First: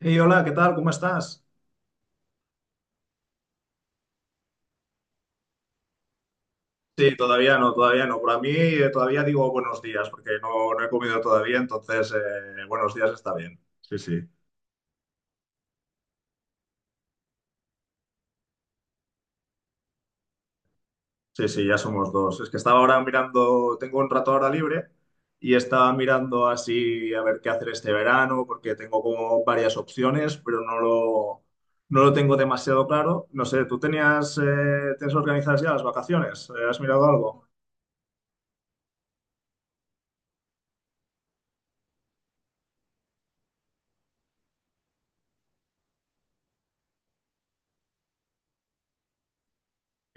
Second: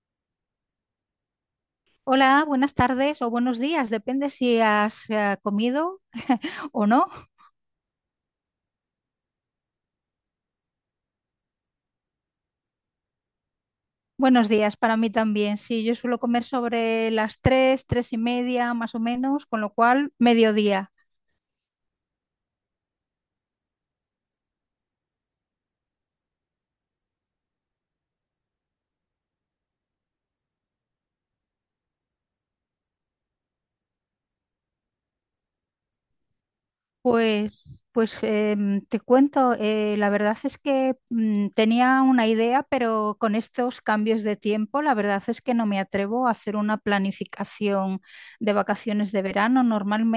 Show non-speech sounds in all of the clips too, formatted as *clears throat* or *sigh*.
Hey, hola, ¿qué tal? ¿Cómo estás? Hola, buenas tardes o buenos días, depende si has comido o no. Sí, todavía no, todavía no. Por mí todavía digo buenos días porque no he comido todavía, entonces buenos días está bien. Sí, sí, Buenos días para mí también. Sí, yo suelo comer sobre las tres, tres y media más o menos, con lo cual mediodía. sí, sí, ya somos dos. Es que estaba ahora mirando, tengo un rato ahora libre y estaba mirando así a ver qué hacer este verano porque tengo como varias opciones, pero no lo tengo demasiado claro. No sé, ¿tú tenías, tienes organizadas ya las vacaciones? ¿Has mirado algo? Pues te cuento, la verdad es que tenía una idea, pero con estos cambios de tiempo, la verdad es que no me atrevo a hacer una planificación de vacaciones de verano.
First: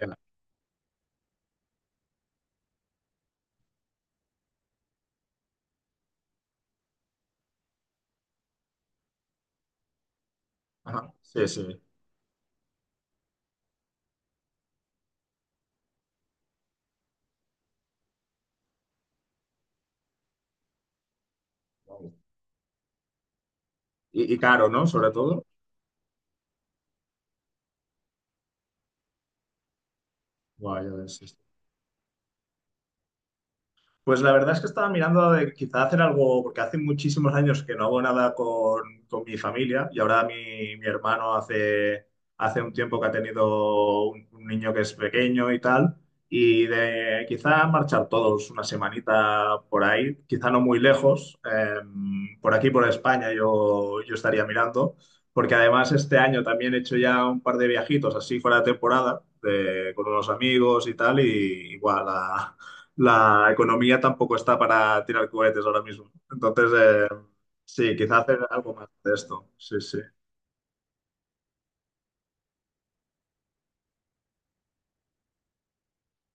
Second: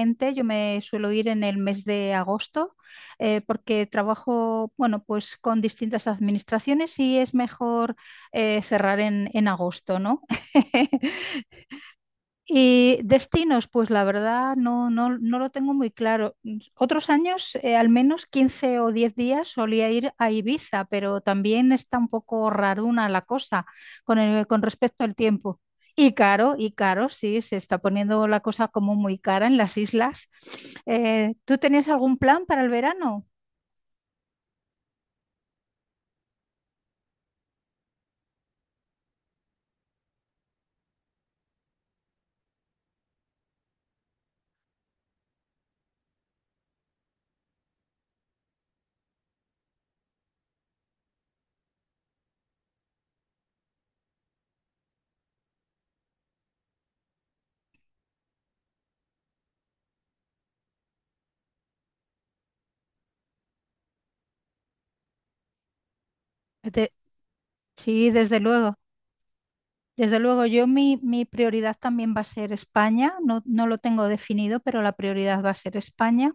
Ya. yo me suelo ir en el mes de agosto, porque trabajo, bueno, pues con distintas administraciones y es mejor cerrar en agosto, ¿no? Ajá. *laughs* Sí, sí. Y destinos, pues la verdad no, no, no lo tengo muy claro. Otros años, al menos 15 o 10 días solía ir a Ibiza, pero también está un poco raruna la cosa Y con caro, ¿no? respecto Sobre al todo. tiempo. Y caro, sí, se está poniendo la cosa como muy cara en las islas. Guau, ya ves, sí, sí. ¿Tú tenías algún plan para el verano? Pues la verdad es que estaba mirando de quizá hacer algo, porque hace muchísimos años que no hago nada con, con mi familia y ahora mi hermano hace, hace un tiempo que ha tenido un niño que es pequeño y tal, y de quizá marchar todos una semanita por ahí, quizá no muy lejos, por aquí, por España, yo estaría mirando, porque además este año también he hecho ya un par de viajitos así fuera de temporada, con unos amigos y tal, y igual a la economía tampoco está para tirar cohetes ahora mismo. Entonces, De- sí, sí, quizá hacer desde algo luego. más de esto. Sí, sí. Desde luego, yo mi prioridad también va a ser España. No, no lo tengo definido, pero la prioridad va a ser España.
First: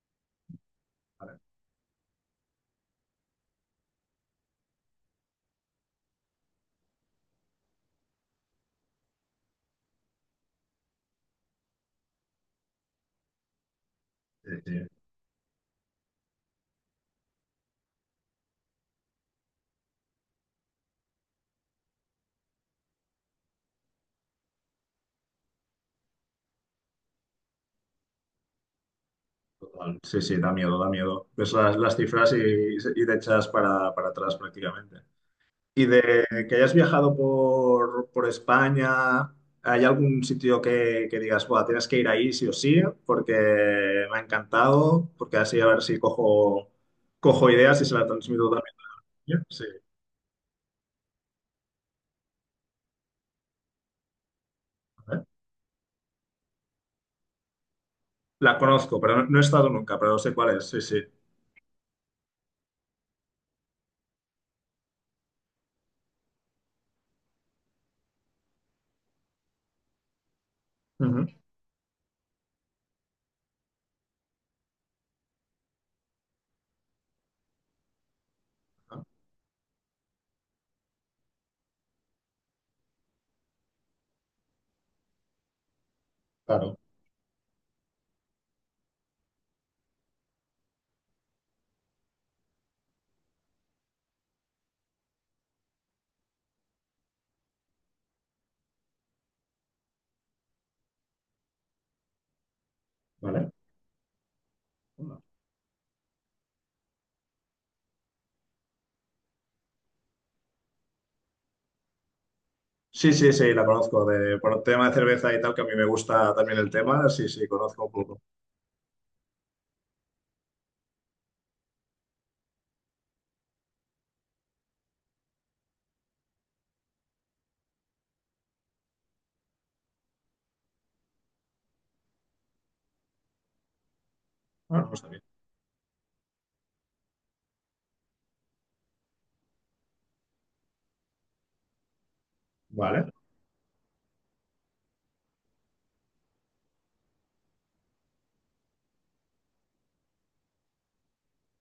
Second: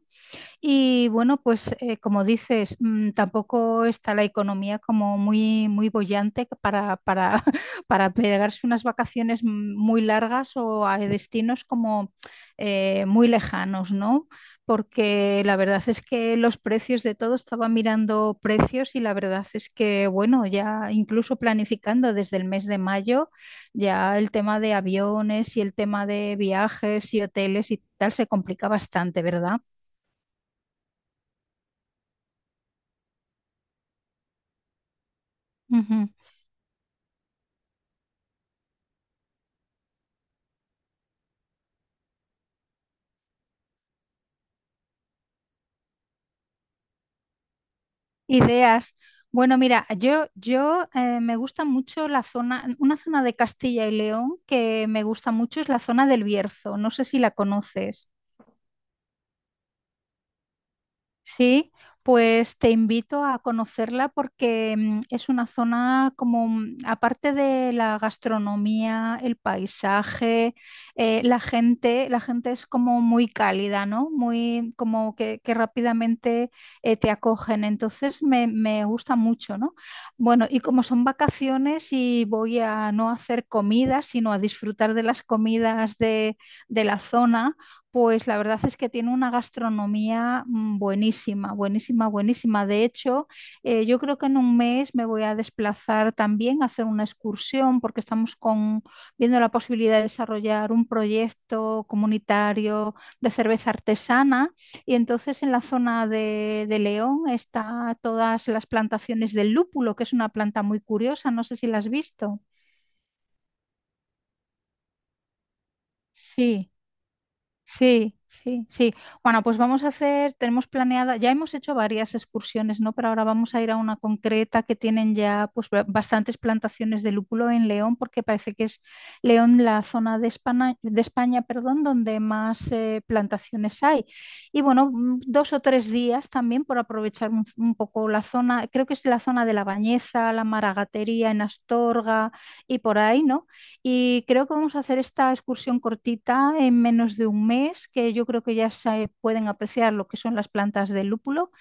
Y bueno, pues como dices, tampoco está la economía como muy, muy boyante *laughs* para pegarse unas vacaciones muy largas o a destinos como muy lejanos, ¿no? Sí, sí, Porque la verdad es que los precios de todo, estaba mirando precios y la verdad es que, bueno, ya incluso planificando desde el mes de mayo, ya el tema de aviones y el tema de viajes y hoteles y tal se complica bastante, ¿verdad? total. Sí, sí, da miedo, da miedo. Ves las cifras y te echas para atrás prácticamente. Y Ujú. de que hayas viajado por España, ¿hay algún sitio que digas, buah, tienes que ir ahí sí o sí? Porque me ha encantado, porque así a ver si cojo, cojo ideas y se las transmito Ideas. también. Bueno, Sí. mira, yo me gusta mucho la zona, una zona de Castilla y León que me gusta mucho es la zona del Bierzo. No sé si la conoces. La conozco, pero no, no he estado nunca, pero sé cuál es, sí, sí. Sí, pues te invito a conocerla porque es una zona como, aparte de la gastronomía, el paisaje, Ujú. La gente es como muy cálida, ¿no? Muy como que rápidamente te acogen. Entonces me Ah, gusta mucho, ¿no? Bueno, y como son vacaciones y voy a no hacer comida, sino a disfrutar de las comidas claro, de la zona pues la verdad es que tiene una gastronomía buenísima, buenísima, buenísima. De hecho, yo creo que en un mes me voy a desplazar también a hacer una excursión porque estamos con, viendo la posibilidad de desarrollar un proyecto comunitario de vale. cerveza artesana. Y entonces en la zona de León está todas las plantaciones del lúpulo, que es una planta muy curiosa. No sé si la has visto. Sí, sí, sí, la conozco. De, por el tema de cerveza y tal, que a mí me gusta también el Sí. tema, sí, sí, conozco un Sí, poco. sí, sí. Bueno, pues vamos a hacer, tenemos planeada, ya hemos hecho varias excursiones, ¿no? Pero ahora vamos a ir a una concreta que tienen ya pues bastantes plantaciones de lúpulo en León, porque parece que es León la zona de España, perdón, donde más plantaciones hay. Y Ah, bueno, pues está bien. dos o tres días también por aprovechar un poco la zona, creo que es la zona de La Bañeza, la Maragatería en Astorga y por Vale. ahí, ¿no? Y creo que vamos a hacer esta excursión cortita en menos de un mes, que yo creo que ya se pueden apreciar lo que son las plantas de lúpulo.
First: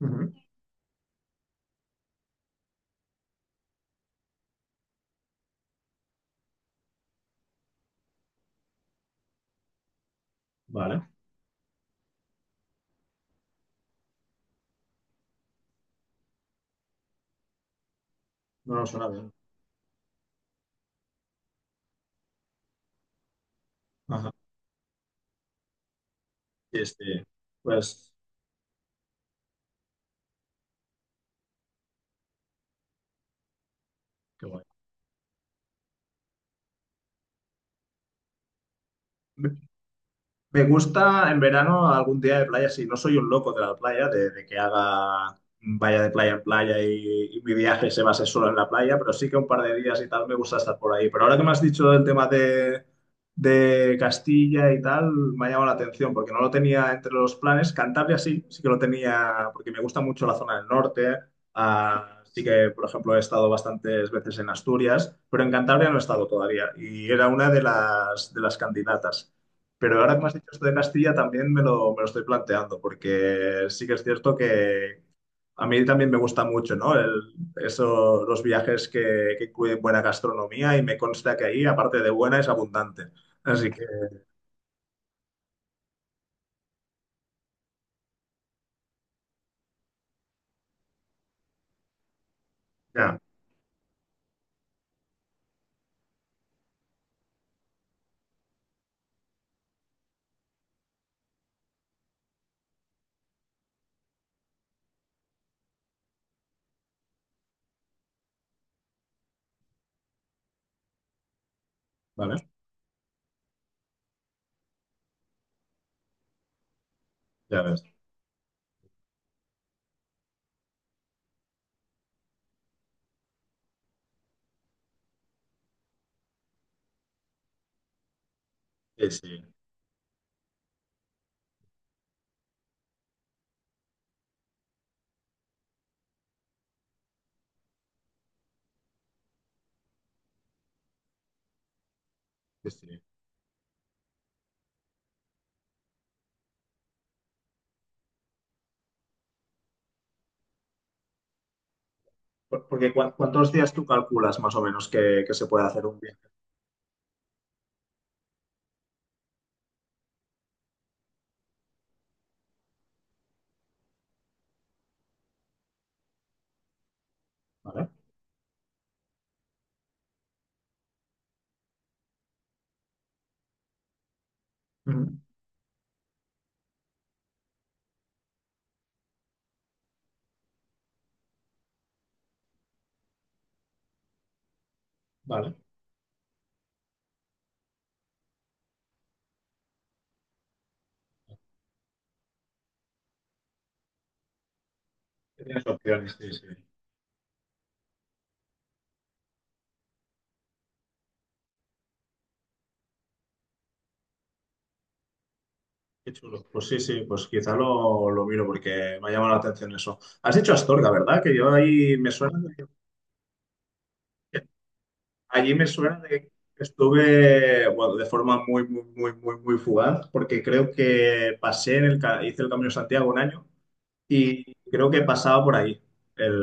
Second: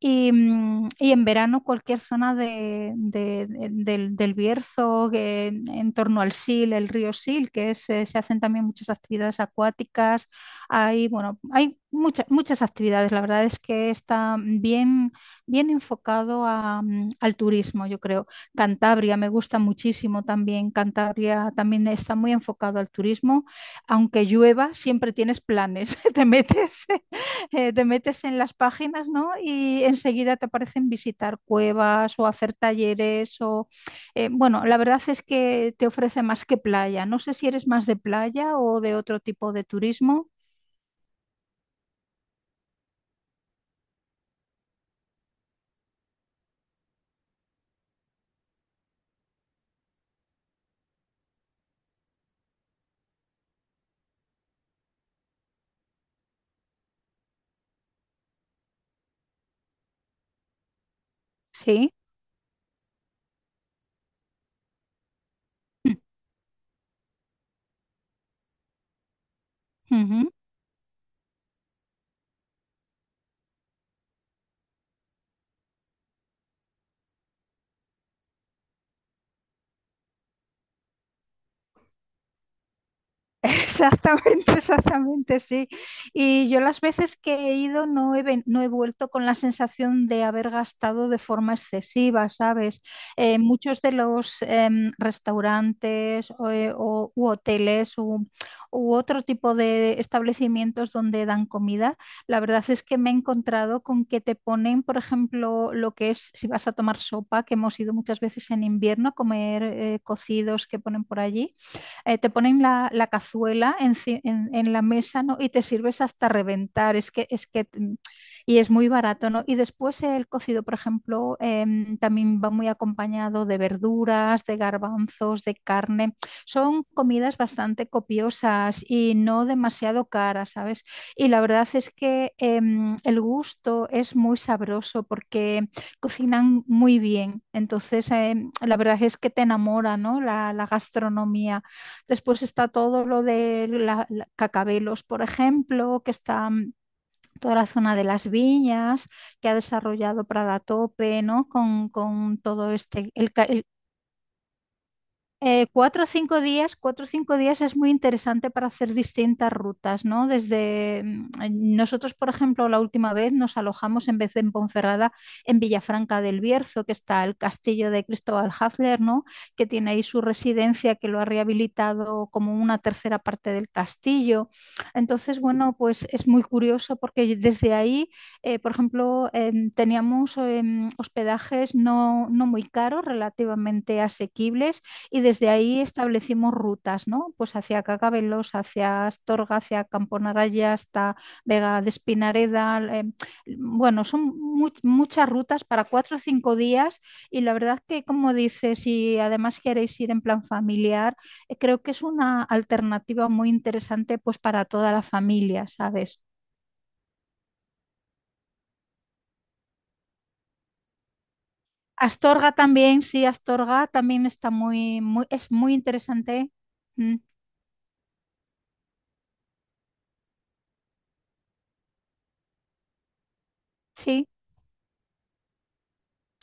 Ujú. mm, Y en verano cualquier zona del Bierzo, que en torno al Sil, el río Sil, que es, se hacen también muchas actividades acuáticas. Vale. Hay, bueno, hay muchas, muchas actividades. La verdad es que está bien, bien enfocado a, al turismo, yo creo. No, no, suena Cantabria me bien. gusta muchísimo también. Cantabria también está muy enfocado al turismo. Aunque Ajá. llueva, siempre tienes planes. *laughs* Y este, te pues, metes en las páginas, ¿no? Y enseguida te aparecen visitar cuevas o hacer talleres o… qué guay. bueno, la verdad es que te ofrece más que playa. No sé si eres más de playa o de otro tipo de turismo. Me gusta en verano algún día de playa, sí. No soy un loco de la playa, de que haga, vaya de playa en playa y mi viaje se base solo en la playa, pero sí que un par de días y tal me gusta estar por ahí. Pero ahora que me has dicho el tema de Castilla y tal, me ha llamado la atención porque no lo tenía entre los planes. Cantabria sí, sí que lo tenía porque me gusta mucho la zona del norte. Sí. Ah, sí que, por ejemplo, he estado bastantes veces en Asturias, pero en Cantabria no he *clears throat* estado todavía y era una de de las candidatas. Pero ahora que me Ujú. has dicho esto de Castilla, también me lo estoy planteando, porque sí que es cierto que a mí también me gusta mucho, ¿no? El- eso, los viajes que incluyen buena gastronomía y me consta que ahí, aparte de buena, es abundante. *laughs* Así que, Exactamente, exactamente, sí. Y yo las veces que he ido no he vuelto con la sensación de haber gastado de forma excesiva, ¿sabes? ya, Muchos de los restaurantes o u hoteles u otro tipo de establecimientos donde dan comida, la verdad es que me he encontrado con que te ponen, por ejemplo, lo que es, si vas a tomar sopa, que hemos ido muchas veces en invierno a comer cocidos que ponen por allí te ¿vale? ponen la, la cazuela en la mesa, ¿no? Y te sirves hasta reventar, es que, es Ya que, ves. mm, y es muy barato, ¿no? Y después el cocido, por ejemplo, también va muy acompañado de verduras, de garbanzos, de carne. Son comidas bastante copiosas Sí, y sí, no demasiado caras, ¿sabes? Y la verdad es que el gusto es muy sabroso porque cocinan muy bien. Entonces, la verdad es que te enamora, ¿no? La gastronomía. Después está sí, sí. todo lo de Cacabelos, por ejemplo, que está toda la zona de las viñas, que ha desarrollado Prada Tope, ¿no? Con todo Porque este, ¿cuántos días tú calculas más o menos que se puede hacer un cuatro o viaje? cinco días, cuatro o cinco días es muy interesante para hacer distintas rutas, ¿no? Desde nosotros, por ejemplo, la última vez nos alojamos en vez de en Ponferrada, en Villafranca del Bierzo, que está el ¿Vale? castillo de Cristóbal Hafler, ¿no? Que tiene ahí su residencia, que lo ha rehabilitado como una tercera parte del castillo. Ujú. Entonces, bueno, pues es muy curioso porque desde ahí, por ejemplo, teníamos hospedajes no, no muy caros, relativamente asequibles y desde Vale. ahí establecimos rutas, ¿no? Pues hacia Cacabelos, hacia Astorga, hacia Camponaraya, hasta Vega de Espinareda. Bueno, son muchas rutas Tienes para opciones, cuatro o sí, sí. cinco días y la verdad que, como dices, si además queréis ir en plan familiar, creo que es una alternativa muy interesante pues para toda la familia, Qué ¿sabes? chulo. Pues sí, sí, pues quizá lo miro porque me ha llamado la atención eso. Has dicho Astorga, ¿verdad? Que yo ahí me suena Astorga de que- también, sí, Astorga también está muy, muy, es allí me muy suena de interesante. que Mm, estuve, bueno, de forma muy, muy, muy, muy, muy fugaz, porque creo que pasé en el, hice el Camino de Santiago un año sí. y creo que pasaba por ahí.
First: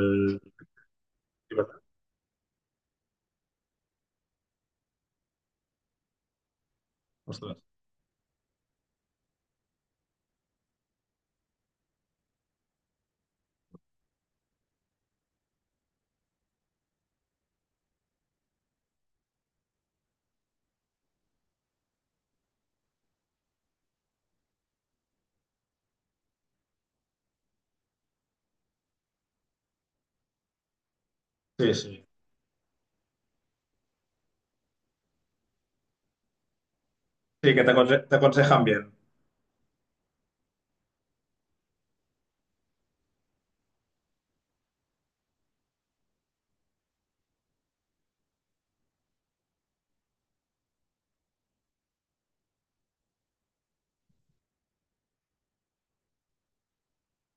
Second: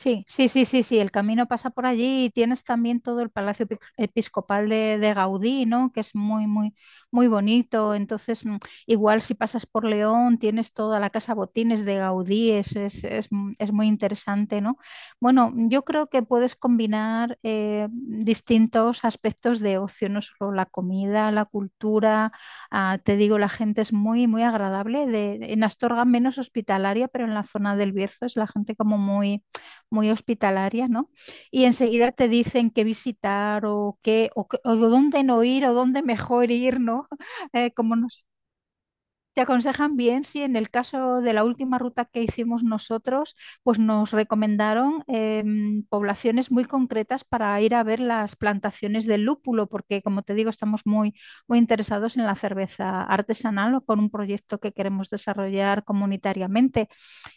Sí, sí, sí, sí, sí, el camino sí, pasa ¿verdad? por allí y tienes también todo el Palacio Episcopal de Gaudí, ¿no? Que es muy, muy, muy Ostras. bonito. Entonces, igual si pasas por León, tienes toda la Casa Botines de Gaudí, es, es muy interesante, ¿no? Bueno, yo creo que puedes combinar distintos aspectos de ocio, no solo la comida, la cultura, te digo, la gente es muy, muy agradable. De, en Astorga menos hospitalaria, pero en la zona del Bierzo es la gente como muy muy hospitalaria, ¿no? Y Sí, sí. enseguida te dicen qué visitar o dónde no ir o dónde mejor ir, ¿no? *laughs* Sí, que te, como te nos aconsejan bien. te aconsejan bien, sí, en el caso de la última ruta que hicimos nosotros, pues nos recomendaron poblaciones muy concretas para ir a ver las plantaciones del lúpulo, porque como te digo, estamos muy, muy interesados en la cerveza artesanal o con un proyecto que queremos desarrollar comunitariamente.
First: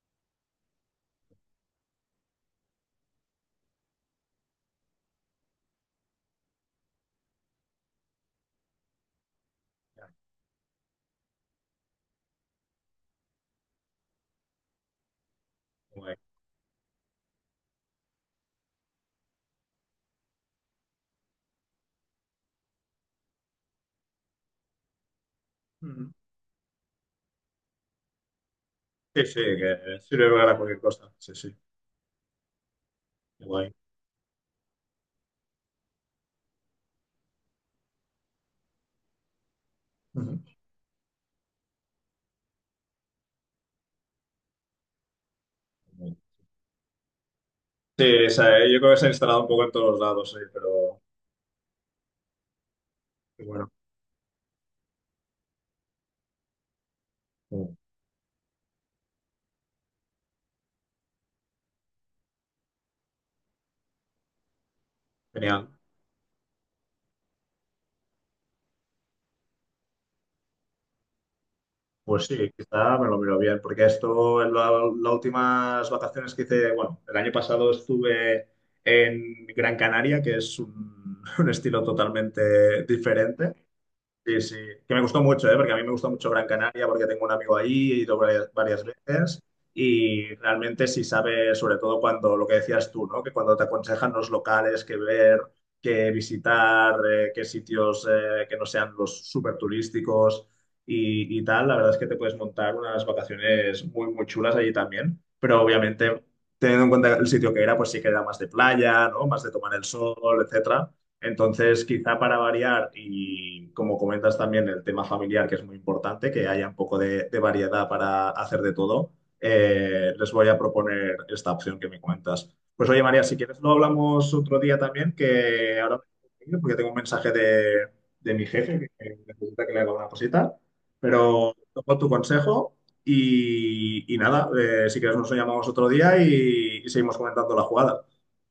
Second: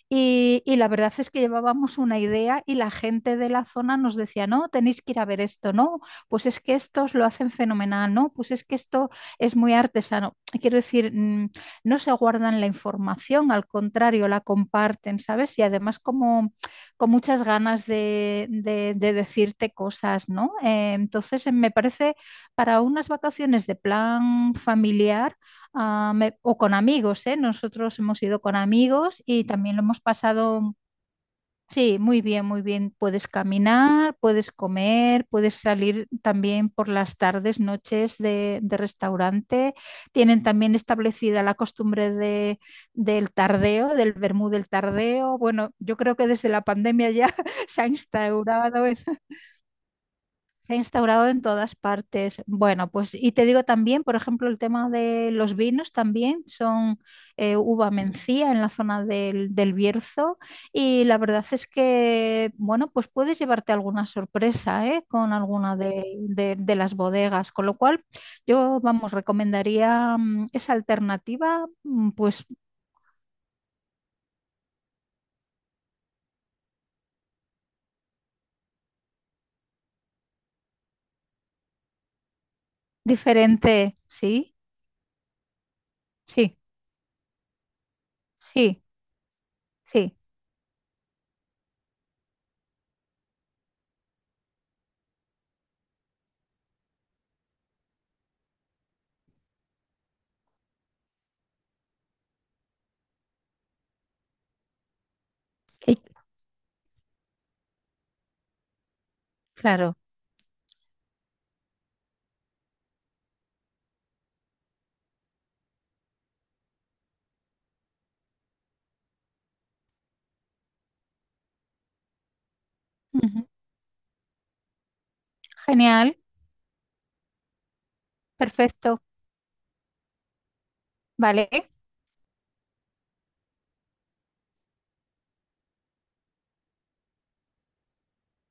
Y la verdad es que llevábamos una idea y la gente de la zona nos decía, no, tenéis que ir a ver esto, no, pues es que estos lo hacen fenomenal, no, pues es que esto es muy Ya, artesano. Quiero decir, no se guardan la información, al contrario, la comparten, ¿sabes? Y qué además guay. como con muchas ganas de, de decirte cosas, ¿no? Entonces me parece para unas vacaciones de plan familiar, Ujú. O con amigos, ¿eh? Nosotros hemos ido con amigos Sí, sí, y también lo que hemos sirve para pasado, cualquier cosa. Sí, sí, sí, muy bien, muy bien. Puedes qué guay. caminar, puedes comer, puedes salir también por las tardes, noches de restaurante. Tienen también establecida la costumbre de, del tardeo, del vermú del tardeo. Bueno, yo Ujú. creo que desde la pandemia ya *laughs* se ha Sí, esa, yo instaurado. creo que se ha *laughs* instalado un poco en todos lados, sí, Se ha pero instaurado en todas partes. Bueno, pues y te digo bueno, también, por ejemplo, el tema de los vinos también son mm, uva mencía en la zona del, del Bierzo y la verdad es que, bueno, pues puedes llevarte alguna sorpresa ¿eh? Con genial. alguna de, de las bodegas, con lo cual yo, vamos, recomendaría esa alternativa, Pues pues sí, quizá me lo miro bien, porque esto, en las últimas vacaciones que hice, bueno, el año pasado estuve en Gran Canaria, que es un, *laughs* un estilo totalmente diferente. diferente, Sí, sí, sí, que me gustó mucho, ¿eh? Porque a mí me gustó mucho Gran sí, Canaria porque tengo un amigo ahí, he ido varias, varias sí, veces sí, y realmente sí sabe, sobre todo cuando, lo que decías tú, ¿no? Que cuando te aconsejan los locales que ver, que visitar, qué sitios que no sean los súper turísticos y tal, la verdad es que te puedes montar unas vacaciones muy, muy chulas allí también, pero Y- obviamente teniendo en cuenta el sitio que era, pues sí que era más de playa, ¿no? Más de tomar el claro. sol, etcétera. Entonces, quizá para variar y como comentas también el tema familiar, que es muy importante, que haya un poco de variedad para hacer de todo, les voy a proponer esta opción que me comentas. Pues oye, María, si Ujú. quieres lo hablamos otro día también, que ahora me Genial, tengo que ir porque tengo un mensaje de mi jefe perfecto, que necesita que le haga una cosita, pero vale. tomo tu consejo y nada, si quieres nos llamamos otro día y seguimos comentando la jugada,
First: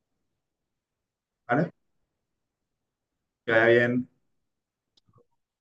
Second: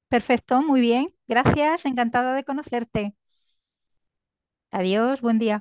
Perfecto, muy bien. ¿vale? Gracias, encantada de conocerte. Que vaya bien. Adiós, buen día.